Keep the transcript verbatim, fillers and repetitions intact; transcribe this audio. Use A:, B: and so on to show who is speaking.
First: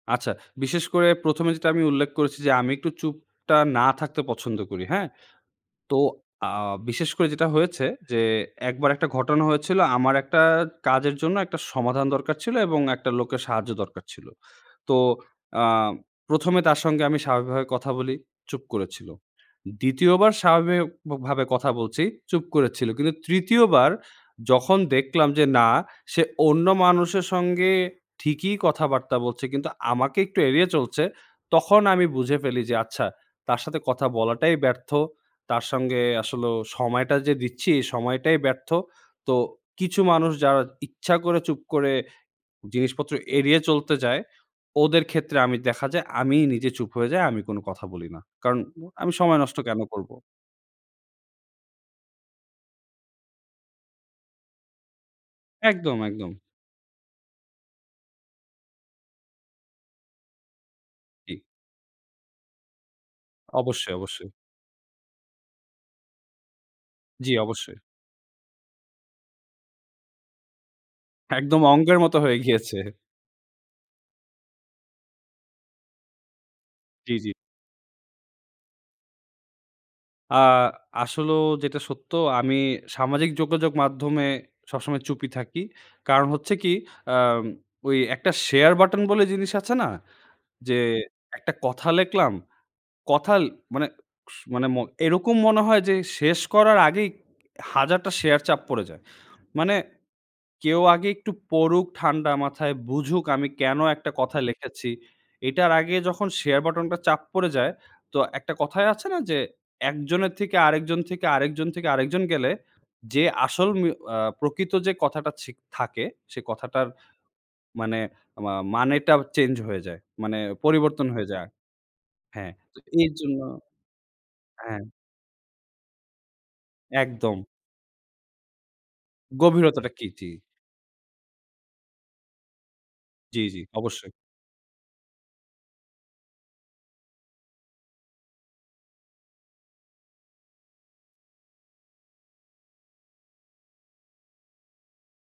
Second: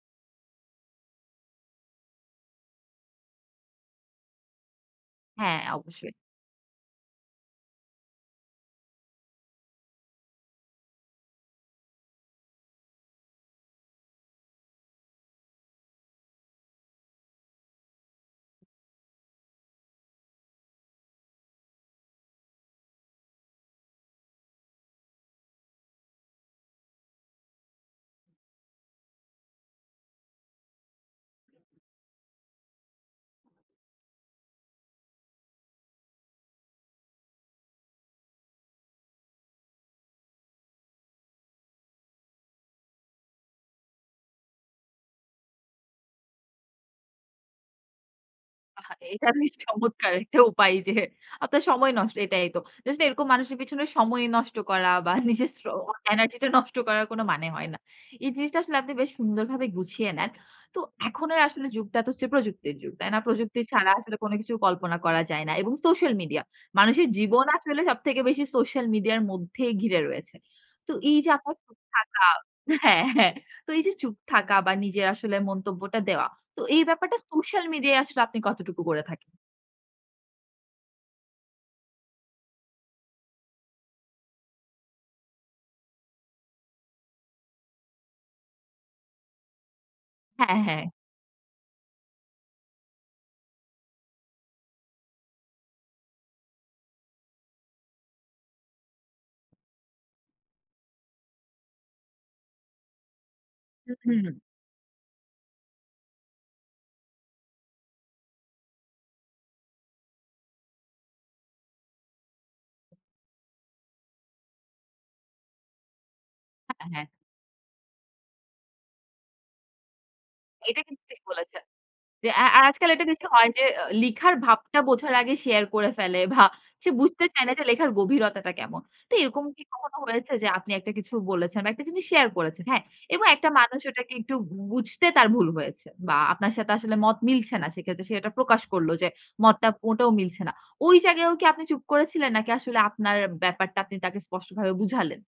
A: আচ্ছা। বিশেষ করে প্রথম এ যেটা আমি উল্লেখ করেছি যে, আমি একটু চুপ টা না থাকতে পছন্দ করি। হ্যাঁ?
B: হ্যা,
A: তো
B: অবশ্যই।
A: আ বিশেষ করে যেটা হয়েছে যে, একবার একটা ঘটনা হয়েছিলো আমার এক টা কাজের জন্য একটা সমাধান দরকার ছিলো এবং একটা লোকের সাহায্য দরকার ছিল। তো আ প্রথম এ তার সঙ্গে আমি স্বাভাবিকভাবে কথা বলি চুপ করেছিল। দ্বিতীয় বার স্বাভাবিক ভ ভাবে কথা বলছি চুপ করেছিল কিন্তু তৃতীয় বার যখন দেখলাম যে না সে অন্য মানুষের সঙ্গে ঠিকই কথাবার্তা বলছে। কিন্তু আমাকে একটু এড়িয়ে চলছে তখন আমি বুঝে ফেলি যে আচ্ছা তার সাথে কথা বলাটাই ব্যর্থ। তার সঙ্গে আসলেও সময়টা যে দিচ্ছি, এই সময়টাই ব্যর্থ। তো কিছু মানুষ যারা ইচ্ছা করে চুপ করে জিনিসপত্র এড়িয়ে চলতে যায় ওদের ক্ষেত্রে আমি দেখা যায়, আমি নিজে চুপ হয়ে যাই আমি কোনো কথা বলি না। কারন
B: আহা,
A: আমি
B: এটা
A: সময়
B: বেশ
A: নষ্ট কেন করব?
B: চমৎকার! একটা উপায় যে আপনার সময় নষ্ট এটাই তো। Just এরকম মানুষের পেছনে সময় নষ্ট করা বা নিজের শ্র
A: একদম, একদম।
B: এনার্জিটা নষ্ট করার কোন মানে হয় না। এই জিনিসটা আসলে আপনি বেশ সুন্দরভাবে গুছিয়ে নেন। তো এখন
A: জি।
B: আর আসলে যুগটা তো হচ্ছে প্রযুক্তির যুগ। তাই না? প্রযুক্তি ছাড়া
A: অবশ্যই
B: আসলে
A: ,অবশ্যই।
B: কোন কিছু কল্পনা করা যায় না। এবং Social Media মানুষের
A: জ্বি,
B: জীবন
A: অবশ্যই।
B: আসলে সবথেকে বেশি Social Media আর মধ্যেই ঘিরে রয়েছে। তো এই যে আপনার
A: একদম
B: চুপ
A: অঙ্কের মতো
B: থাকা
A: হয়ে গিয়েছে।
B: হ্যাঁ, হ্যাঁ, তো এই যে চুপ থাকা বা নিজের আসলে মন্তব্যটা দেওয়া। তো এই
A: জ্বি,
B: ব্যাপারটা
A: জ্বি।
B: Social Media -য় আসলে আপনি কতটুকু করে থাকেন?
A: আ আসলেও যেটা সত্য, আমি সামাজিক যোগাযোগ মাধ্যমে সবসময় চুপ ই থাকি। কারণ হচ্ছে কি আম ওই এক টা শেয়ার বাটন বলে জিনিস আছে না?
B: হ্যাঁ,
A: যে
B: হ্যাঁ।
A: একটা কথা লেখলাম কথা মানে স মানে ম এরকম মনে হয় যে শেষ করার আগেই হাজারটা শেয়ার চাপ পড়ে যায়। মানে কেউ আগে একটু পড়ুক ঠান্ডা মাথায় বুঝুক আমি কেন
B: হুম,
A: এক টা
B: হুম।
A: কথা লেখেছি? এটার আগে যখন শেয়ার বাটন টা চাপ পড়ে যায় তো একটা কথায় আছে না যে, একজনের থেকে আরেকজন থেকে, আরেকজন থেকে আরেকজন গেলে। যে আসল উম এ্যা প্রকৃত যে কথাটা ছিক থাকে সে কথাটার
B: হ্যাঁ, হ্যাঁ।
A: মানে মা মানেটা চেঞ্জ হয়ে যায়। মানে
B: এটা কিন্তু
A: পরিবর্তন
B: ঠিক
A: হয়ে যায়
B: বলেছেন। যে আ
A: হ্যাঁ
B: আ
A: তো
B: আজকাল এটা
A: এর
B: বেশি
A: জন্য
B: হয় যে লিখার ভাবটা
A: হ্যাঁ।
B: বোঝার আগে শেয়ার করে ফেলে ভা সে বুঝতে
A: একদম।
B: চায় না যে লেখার গভীরতাটা কেমন। তো এরকম কি
A: গভীরতাটা
B: কখনো
A: কি, জ্বি?
B: হয়েছে যে আপনি একটা কিছু বলেছেন বা একটা জিনিস শেয়ার করেছেন, হ্যাঁ? এবং
A: জ্বি,
B: একটা
A: জ্বি
B: মানুষ
A: অবশ্যই।
B: ওটাকে একটু বু বুঝতে তার ভুল হয়েছে। বা আপনার সাথে আসলে মত মিলছে না। সেক্ষেত্রে সে এটা প্রকাশ করল যে মতটা মোটেও মিলছে না। ওই জায়গায়ও কি আপনি চুপ করেছিলেন নাকি আসলে আপনার ব্যাপারটা আপনি তাকে স্পষ্টভাবে বুঝালেন?